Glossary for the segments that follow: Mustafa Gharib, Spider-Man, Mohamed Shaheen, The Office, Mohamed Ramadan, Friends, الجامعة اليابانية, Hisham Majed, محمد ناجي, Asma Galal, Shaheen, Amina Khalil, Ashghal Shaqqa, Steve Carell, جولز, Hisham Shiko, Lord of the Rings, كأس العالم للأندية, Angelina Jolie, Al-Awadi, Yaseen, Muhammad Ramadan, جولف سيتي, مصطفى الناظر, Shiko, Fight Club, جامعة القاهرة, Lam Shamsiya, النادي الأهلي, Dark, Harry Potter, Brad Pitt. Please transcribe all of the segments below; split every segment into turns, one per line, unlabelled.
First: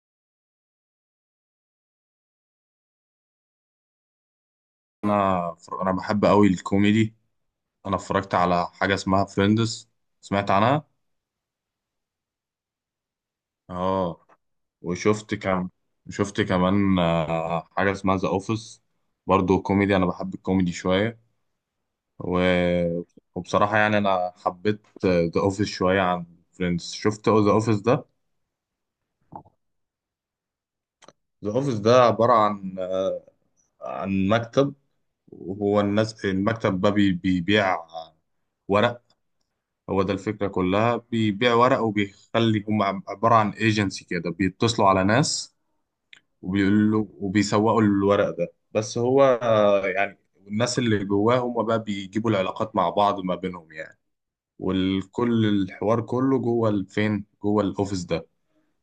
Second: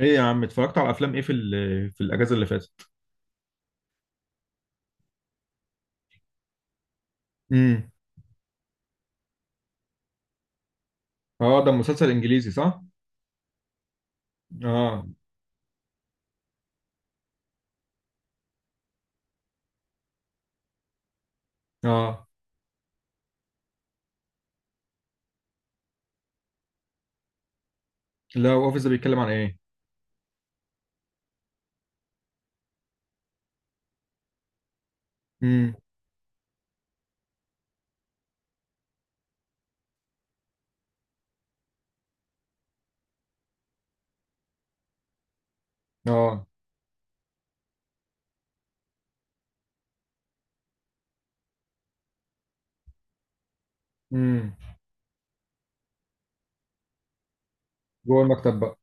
ايه يا عم، اتفرجت على افلام ايه في الاجازه اللي فاتت؟
انا انا بحب قوي الكوميدي.
امم.
انا اتفرجت على حاجه اسمها فريندز. سمعت عنها.
اه، ده مسلسل انجليزي صح؟
اه.
اه
وشفت كم شفت كمان حاجه اسمها ذا اوفيس. برضو كوميدي، انا بحب الكوميدي شويه.
اه.
و... وبصراحه يعني انا حبيت ذا اوفيس شويه عن فريندز. شفت ذا اوفيس ده.
لا، اوفيس ده بيتكلم عن ايه؟
ذا اوفيس ده عباره عن عن مكتب.
امم.
وهو الناس المكتب ده بيبيع ورق. هو ده الفكرة كلها، بيبيع ورق وبيخلي هم عبارة عن ايجنسي كده، بيتصلوا على ناس
اه.
وبيقولوا وبيسوقوا الورق ده. بس هو يعني الناس اللي جواه هم بقى بيجيبوا العلاقات مع بعض ما بينهم يعني.
امم.
والكل الحوار كله جوه الفين، جوه الاوفيس
جوه
ده.
المكتب بقى.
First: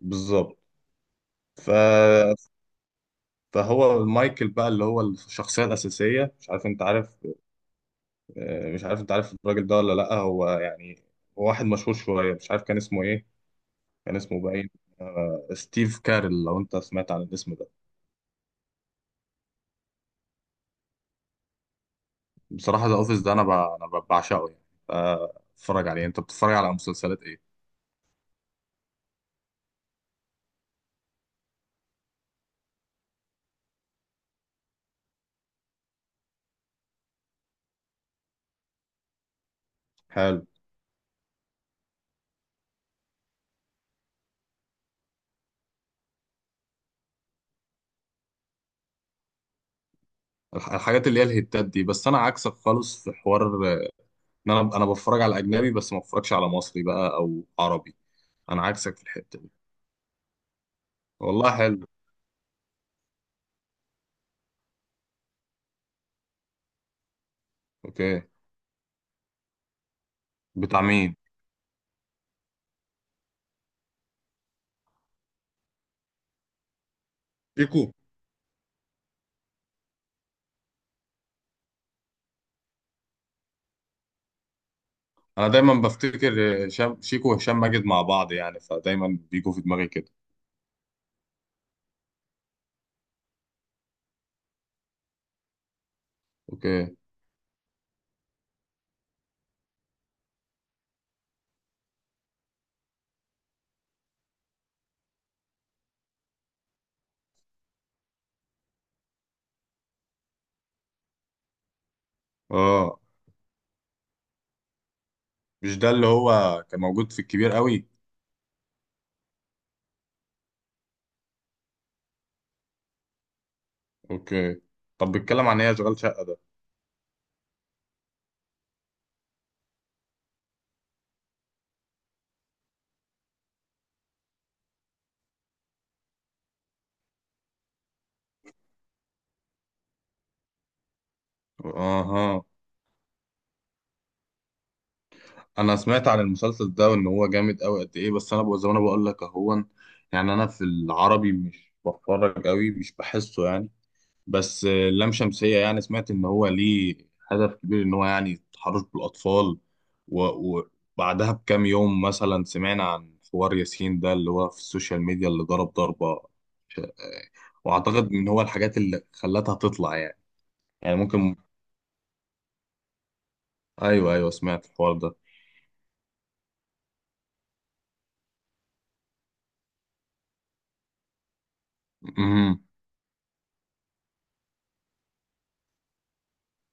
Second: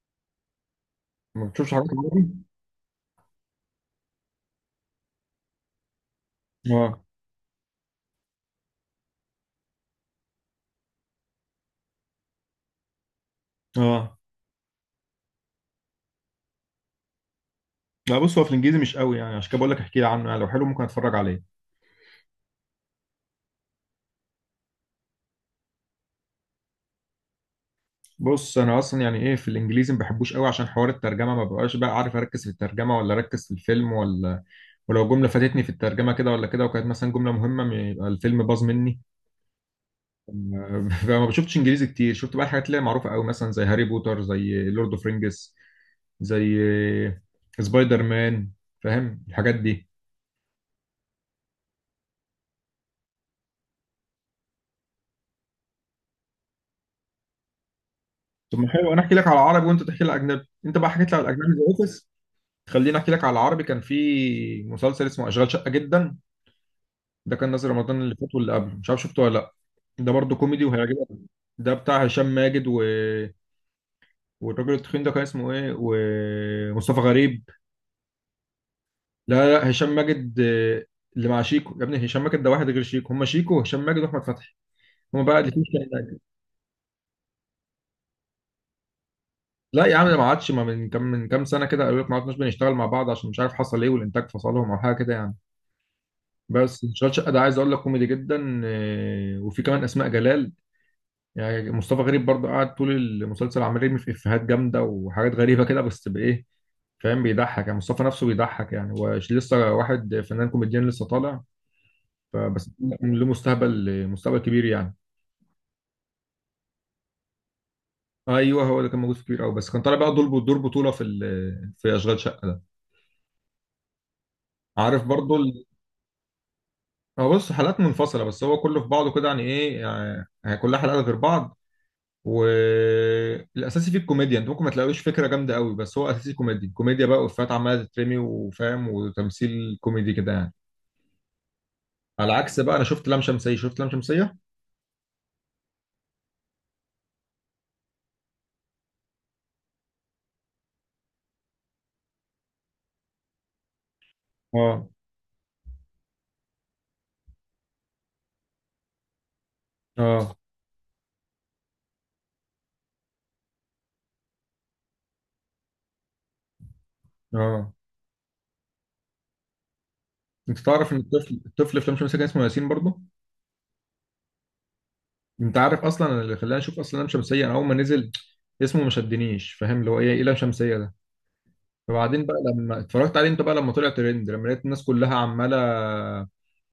بالظبط.
ما
ف...
بتشوفش حاجات عربي؟
فهو مايكل بقى اللي هو الشخصية الأساسية، مش عارف انت
اه.
عارف. مش عارف انت عارف الراجل ده ولا لأ. هو يعني هو واحد مشهور شوية، مش عارف كان اسمه ايه. كان
اه.
اسمه باين ستيف كارل، لو انت سمعت عن الاسم ده.
لا، بص هو في الانجليزي مش قوي، يعني عشان كده بقول لك احكي لي عنه، يعني لو حلو ممكن اتفرج عليه.
بصراحة ذا اوفيس ده انا بعشقه يعني. اتفرج عليه. انت بتتفرج على مسلسلات ايه؟
بص انا اصلا يعني ايه، في الانجليزي ما بحبوش قوي عشان حوار الترجمه ما ببقاش بقى عارف اركز في الترجمه ولا اركز في الفيلم ولا، ولو جمله فاتتني في الترجمه كده ولا كده وكانت مثلا جمله مهمه يبقى الفيلم باظ مني.
حلو.
فما بشوفتش انجليزي كتير، شفت بقى الحاجات اللي هي معروفه قوي مثلا زي هاري بوتر، زي لورد اوف رينجز، زي سبايدر مان، فاهم الحاجات دي.
الحاجات اللي هي الهيتات دي. بس انا عكسك خالص في حوار، آه، ان انا بتفرج على اجنبي بس ما بتفرجش على مصري بقى او عربي.
طب
انا
ما حلو،
عكسك
انا
في
احكي لك على
الحتة دي.
العربي وانت تحكي لي على الاجنبي، انت بقى حكيت لي على
والله
الاجنبي زي
حلو.
اوفيس. خليني احكي لك على العربي، كان في مسلسل اسمه اشغال شقه جدا، ده كان نازل رمضان اللي
اوكي.
فات واللي قبله، مش عارف شفته ولا لا. ده برضه كوميدي
بتاع
وهيعجبك.
مين؟
ده بتاع هشام ماجد والراجل التخين ده كان اسمه ايه، ومصطفى غريب.
شيكو.
لا، لا، هشام ماجد. اللي مع شيكو يا ابني، هشام ماجد ده واحد غير شيكو، هم شيكو وهشام ماجد واحمد فتحي. هم بقى
انا
الاثنين.
دايما بفتكر هشام شيكو وهشام ماجد مع بعض يعني، فدايما بيجوا في
لا
دماغي
يا عم،
كده.
ده ما عادش، ما من كام من كام سنه كده، قالوا لك ما عدناش بنشتغل مع بعض عشان مش عارف حصل ايه، والانتاج فصلهم او حاجه كده يعني. بس
اوكي.
شغال شقه ده عايز اقول لك كوميدي جدا، وفي كمان اسماء جلال. يعني مصطفى غريب برضه قاعد طول المسلسل عمال يرمي في افيهات جامده وحاجات غريبه كده، بس بايه، فاهم، بيضحك يعني، مصطفى نفسه بيضحك، يعني هو لسه واحد فنان كوميديان لسه طالع. فبس،
اه.
له مستقبل، مستقبل كبير يعني.
مش ده اللي هو كان موجود في الكبير قوي؟
ايوه، هو اللي كان موجود في كبير قوي، بس كان طالع بقى دور بطوله في اشغال شقه ده.
اوكي.
عارف
طب
برضو
بيتكلم عن
ال...
ايه اشغال شقه ده؟
هو بص، حلقات منفصله بس هو كله في بعضه كده يعني ايه، يعني كلها حلقات غير بعض. والاساسي فيه الكوميديا، انت ممكن ما تلاقيش فكره جامده قوي، بس هو اساسي كوميدي كوميديا بقى، وافيهات عماله تترمي وفاهم، وتمثيل كوميدي كده يعني. على
اها.
عكس بقى، انا شفت لام شمسيه.
انا سمعت عن المسلسل ده وان هو جامد قوي قد ايه، بس انا بقول زي ما انا بقول لك اهون. يعني انا في العربي مش بتفرج قوي، مش بحسه يعني. بس
اه.
لام شمسية يعني سمعت ان هو ليه هدف كبير ان هو يعني التحرش بالاطفال.
اه.
و- وبعدها بكام يوم مثلا سمعنا عن حوار ياسين ده اللي هو في السوشيال ميديا، اللي ضرب ضربة ش- آه،
اه.
واعتقد ان هو الحاجات اللي خلتها تطلع يعني.
انت تعرف
يعني
ان
ممكن.
الطفل في لام شمسيه كان اسمه ياسين برضو.
ايوه، ايوه، سمعت الحوار ده.
انت عارف اصلا أنا اللي خلاني اشوف اصلا لام شمسيه، انا اول ما نزل اسمه ما شدنيش، فاهم اللي هو ايه لام شمسيه ده. فبعدين بقى
امم.
لما اتفرجت عليه، انت بقى لما طلع ترند، لما لقيت الناس كلها عماله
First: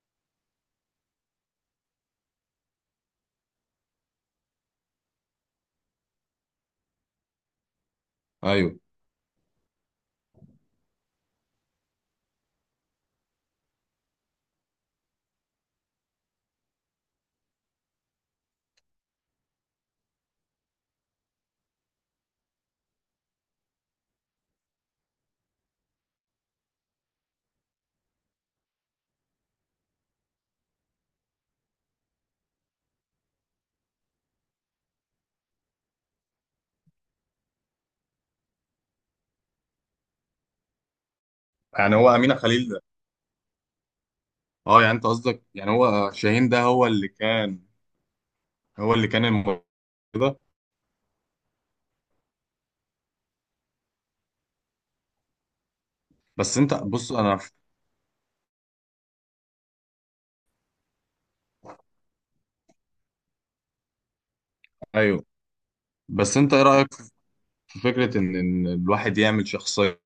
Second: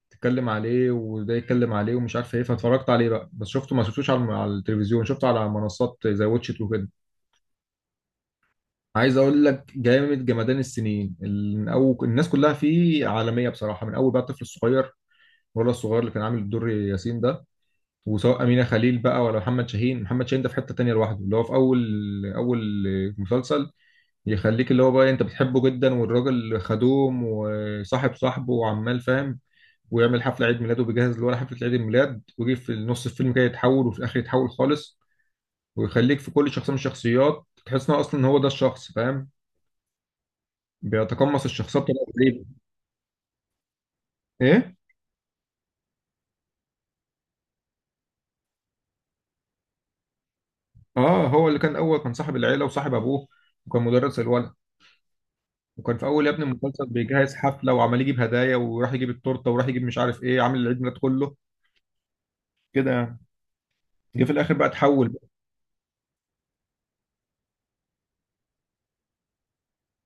تتكلم عليه وده يتكلم عليه ومش عارف ايه، فاتفرجت عليه بقى، بس شفته ما شفتوش على التلفزيون، شفته على منصات زي واتشت وكده.
ايوه،
عايز اقول لك جامد جمدان، السنين من اول الناس كلها فيه عالميه بصراحه، من اول بقى الطفل الصغير، ولا الصغير اللي كان عامل الدور ياسين ده، وسواء أمينة خليل بقى ولا محمد شاهين، محمد شاهين ده في حتة تانية لوحده، اللي هو في أول مسلسل يخليك، اللي هو بقى أنت بتحبه جدا، والراجل خدوم وصاحب صاحبه وعمال فاهم، ويعمل حفلة عيد ميلاد وبيجهز اللي هو حفلة عيد الميلاد، ويجي في نص الفيلم كده يتحول، وفي الآخر يتحول خالص، ويخليك في كل شخصية من الشخصيات تحس إن هو أصلا هو ده الشخص، فاهم، بيتقمص الشخصية
يعني
بطريقة
هو امينه
غريبة.
خليل ده؟
إيه؟
اه يعني انت قصدك يعني هو شاهين ده هو اللي كان. هو اللي كان الموضوع ده.
هو اللي كان أول، كان صاحب العيلة وصاحب أبوه، وكان مدرس الولد، وكان في اول يا ابني
بس انت
المسلسل
بص
بيجهز
انا.
حفله وعمال يجيب هدايا، وراح يجيب التورته، وراح يجيب مش عارف ايه، عامل العيد ميلاد كله كده يعني. جه في الاخر بقى اتحول
ايوه.
بقى.
بس انت ايه رايك في فكره ان الواحد يعمل شخصيه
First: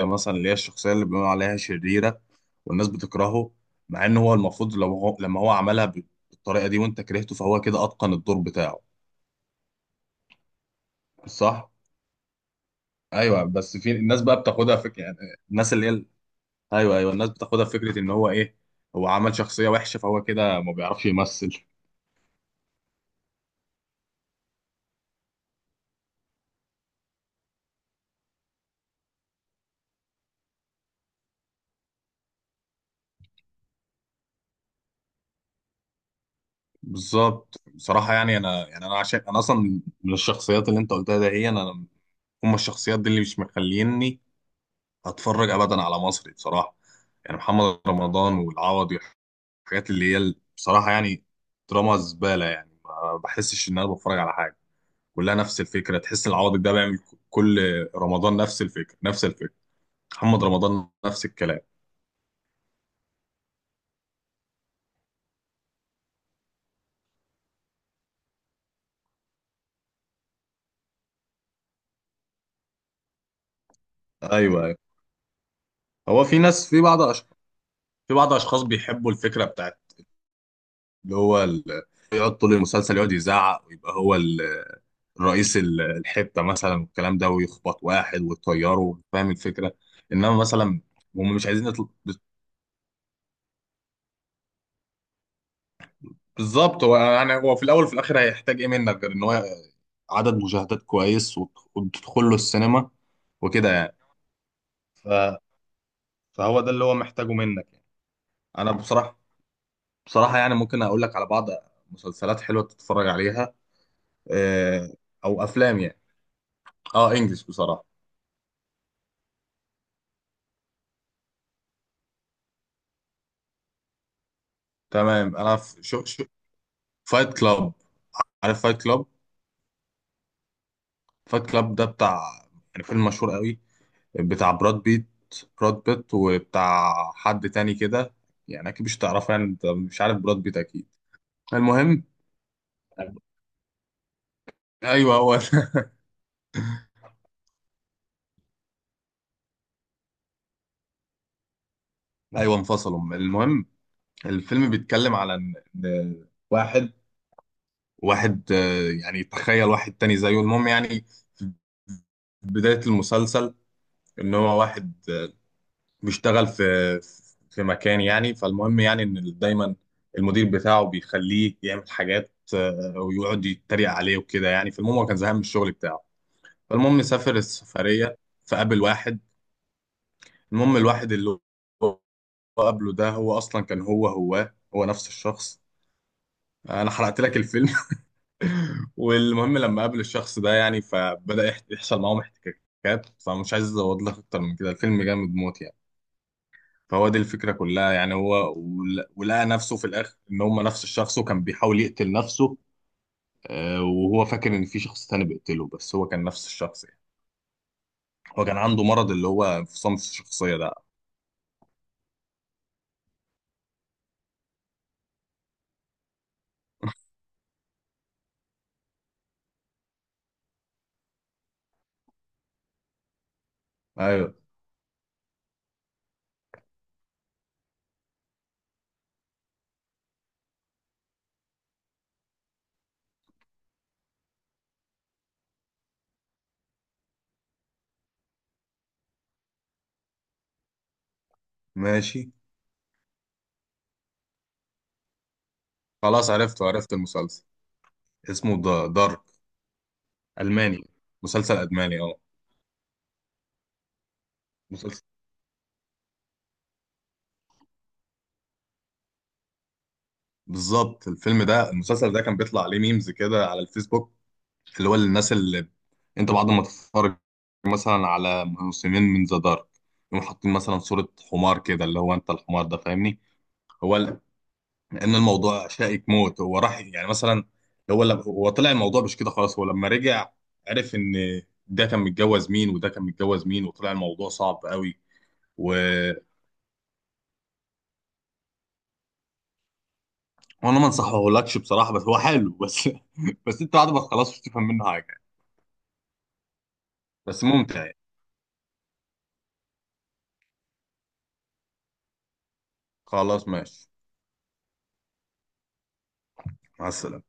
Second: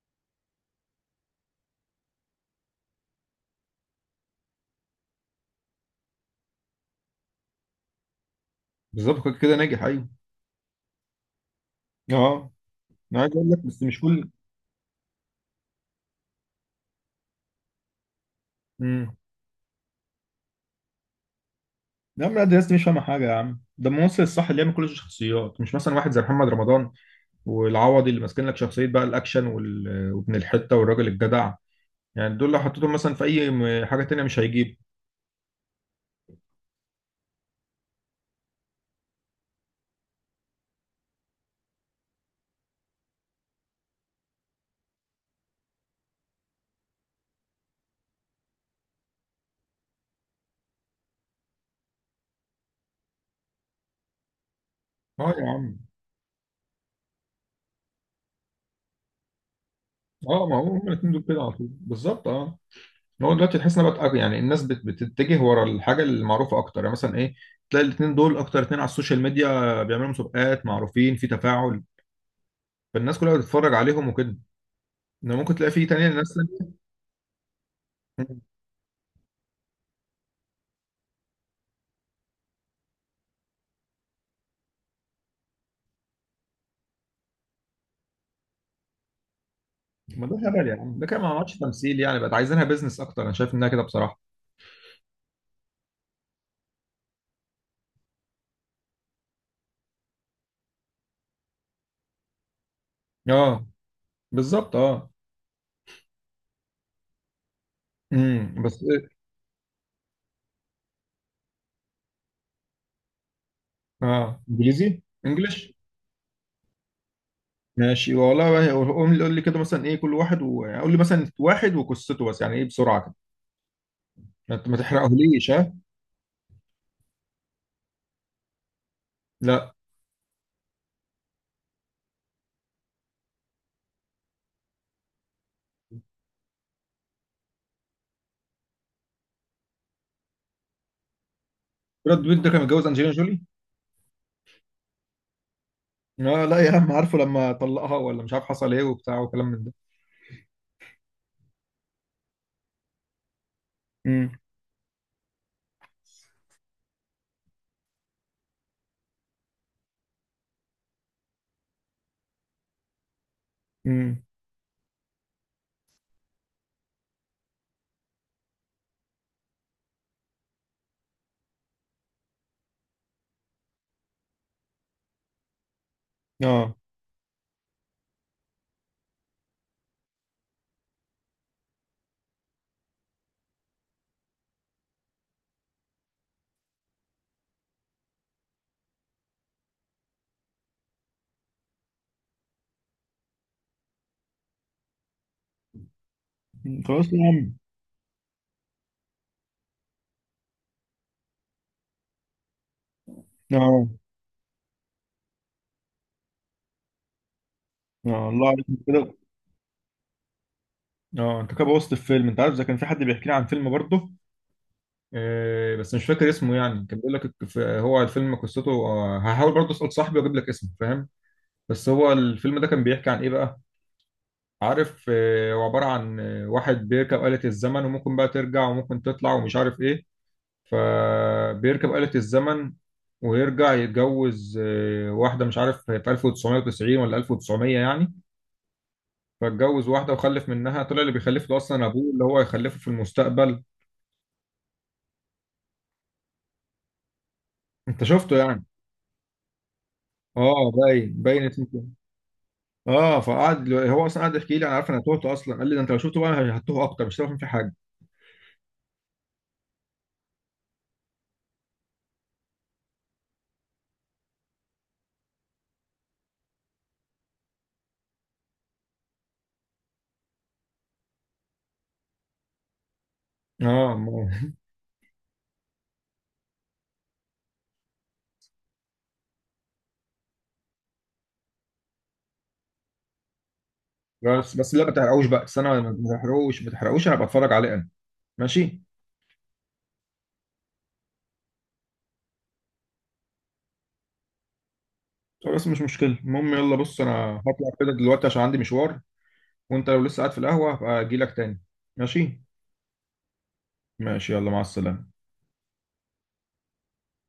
مثلا اللي هي الشخصيه اللي بيقولوا عليها شريره والناس بتكرهه؟ مع ان هو المفروض لو هو لما هو عملها بالطريقه دي وانت كرهته، فهو كده اتقن الدور بتاعه.
بالظبط، كده كده ناجح، ايوه.
صح.
اه. انا عايز
ايوه،
اقول لك
بس
بس
في
مش
الناس
كل.
بقى بتاخدها فكره يعني. الناس اللي هي، ايوه، ايوه، الناس بتاخدها في فكره ان هو ايه، هو
امم.
عمل شخصيه وحشه فهو كده ما بيعرفش يمثل.
يا عم لا، ده الناس دي مش فاهمه حاجه يا عم، ده الممثل الصح اللي يعمل كل الشخصيات، مش مثلا واحد زي محمد رمضان والعوضي، اللي ماسكين لك شخصيه بقى الاكشن وابن الحته والراجل الجدع، يعني دول لو حطيتهم مثلا في اي حاجه تانيه مش هيجيب.
بالظبط. بصراحه يعني انا، يعني انا عشان انا اصلا من الشخصيات اللي انت قلتها ده هي انا. هم الشخصيات دي اللي مش مخليني اتفرج ابدا على مصري بصراحه. يعني محمد رمضان والعوضي، الحاجات اللي هي بصراحه يعني دراما زباله. يعني ما بحسش ان انا بتفرج على حاجه.
اه
كلها
يا
نفس
عم.
الفكره. تحس العوضي ده بيعمل كل رمضان نفس الفكره، نفس الفكره. محمد
اه، ما هو هما
رمضان
الاثنين دول
نفس
كده على
الكلام.
طول بالظبط، اه. هو دلوقتي تحس ان بقى يعني الناس بتتجه ورا الحاجه المعروفه اكتر، يعني مثلا ايه، تلاقي الاثنين دول اكتر اثنين على السوشيال ميديا، بيعملوا مسابقات، معروفين في تفاعل، فالناس كلها بتتفرج عليهم وكده.
ايوه، أيوة.
انما ممكن تلاقي في تانية،
هو
ناس
في ناس،
تانية-
في بعض أشخاص، بيحبوا الفكرة بتاعت اللي هو ال... يقعد طول المسلسل يقعد يزعق ويبقى هو رئيس الحتة مثلا والكلام ده، ويخبط واحد ويطيره، فاهم الفكرة.
ما
إنما
ده هبل
مثلا
يعني، ده كده ما
هم مش
عملتش
عايزين
تمثيل، يعني بقت عايزينها بيزنس اكتر، انا شايف انها كده بصراحه.
بالظبط. هو يعني هو في الأول وفي الآخر هيحتاج إيه منك غير إن هو عدد مشاهدات كويس وتدخل له السينما
اه.
وكده يعني.
بالظبط،
ف...
اه.
فهو ده اللي هو محتاجه منك يعني.
امم
أنا
بس إيه؟
بصراحة، يعني ممكن أقول لك على بعض مسلسلات حلوة تتفرج عليها.
اه،
آه،
انجليزي،
او
انجلش.
افلام يعني. اه، انجلش بصراحه.
ماشي والله، بقى قوم قول لي كده مثلا ايه كل واحد يعني قول لي مثلا واحد وقصته، بس يعني ايه بسرعه كده، ما
تمام.
تحرقهوليش،
انا
ها.
في شو، فايت كلاب. عارف فايت كلاب؟
لا.
فايت كلاب ده بتاع يعني فيلم مشهور قوي، بتاع براد بيت. براد بيت وبتاع حد تاني كده. يعني اكيد مش تعرفه، يعني انت مش عارف براد بيت اكيد. المهم.
براد بيت ده كان متجوز انجلينا جولي.
ايوه هو ده.
اه لا، يا عم عارفه، لما طلقها ولا مش عارف حصل ايه وبتاع وكلام من ده.
ايوه انفصلوا. المهم
امم.
الفيلم بيتكلم على إن واحد واحد يعني تخيل واحد تاني زيه. المهم يعني في بداية المسلسل
امم.
ان هو واحد بيشتغل في مكان يعني، فالمهم يعني ان دايما المدير بتاعه بيخليه يعمل حاجات ويقعد يتريق عليه وكده يعني. فالمهم هو كان زهقان من الشغل بتاعه.
اه.
فالمهم سافر السفرية، فقابل واحد. المهم الواحد اللي هو قابله ده هو اصلا كان هو نفس الشخص. انا حرقت لك الفيلم. والمهم لما قابل الشخص ده يعني، فبدأ يحصل معاهم احتكاكات، فمش عايز ازود لك اكتر من كده. الفيلم جامد موت يعني.
مم. خلاص
فهو دي
يا عم.
الفكرة كلها يعني. هو ولقى نفسه في الآخر إن هم نفس الشخص، وكان بيحاول يقتل نفسه
اه.
وهو فاكر إن في شخص تاني بيقتله، بس هو كان نفس الشخص يعني.
اه،
هو
الله
كان
عليك أنت
عنده مرض
كده.
اللي هو انفصام في الشخصية ده.
اه، انت كده بوظت الفيلم، انت عارف ده كان في حد بيحكي لي عن فيلم برضه، بس مش فاكر اسمه، يعني كان بيقول لك هو الفيلم قصته، هحاول برضه اسال صاحبي واجيب لك اسمه، فاهم. بس هو الفيلم ده كان بيحكي عن ايه بقى؟
أيوه.
عارف، هو عباره عن واحد بيركب آلة الزمن، وممكن بقى ترجع وممكن تطلع ومش عارف ايه، فبيركب آلة الزمن، ويرجع يتجوز واحدة مش عارف في 1990 ولا 1900 يعني، فاتجوز واحدة وخلف منها، طلع اللي بيخلف له أصلا أبوه
ماشي.
اللي هو هيخلفه في المستقبل.
خلاص عرفته، عرفت المسلسل.
أنت شفته
اسمه
يعني؟
دارك.
اه،
ألماني،
باين باين
مسلسل
اسمه كده.
ألماني أه.
اه، فقعد هو اصلا قعد يحكي لي، انا عارف انا
مسلسل
تهت اصلا، قال لي ده انت لو شفته بقى هتوه اكتر مش هتعرف فيه حاجه.
بالظبط. الفيلم ده المسلسل ده كان بيطلع عليه ميمز كده على الفيسبوك، اللي هو الناس اللي انت بعد ما تتفرج مثلا على موسمين من ذا دارك، يقوم حاطين مثلا صورة حمار كده اللي هو انت الحمار ده، فاهمني؟
اه
هو ال-
ما-
لان الموضوع شائك موت. هو راح يعني مثلا، هو لما هو طلع الموضوع مش كده خلاص. هو لما رجع عرف ان ده كان متجوز مين وده كان متجوز مين، وطلع الموضوع صعب
بس بس لا ما
قوي.
تحرقوش بقى، بس
و...
انا، ما تحرقوش ما تحرقوش، انا بتفرج عليه انا. ماشي.
وانا ما انصحهولكش بصراحة، بس هو حلو بس. بس انت بعد ما تخلصه مش تفهم منه حاجة.
خلاص مش مشكله، المهم يلا بص، انا
بس
هطلع
ممتع
كده
يعني.
دلوقتي عشان عندي مشوار، وانت لو لسه قاعد في القهوة هبقى اجيلك تاني. ماشي.
خلاص ماشي.
ماشي، يلا مع السلامة.
مع السلامة.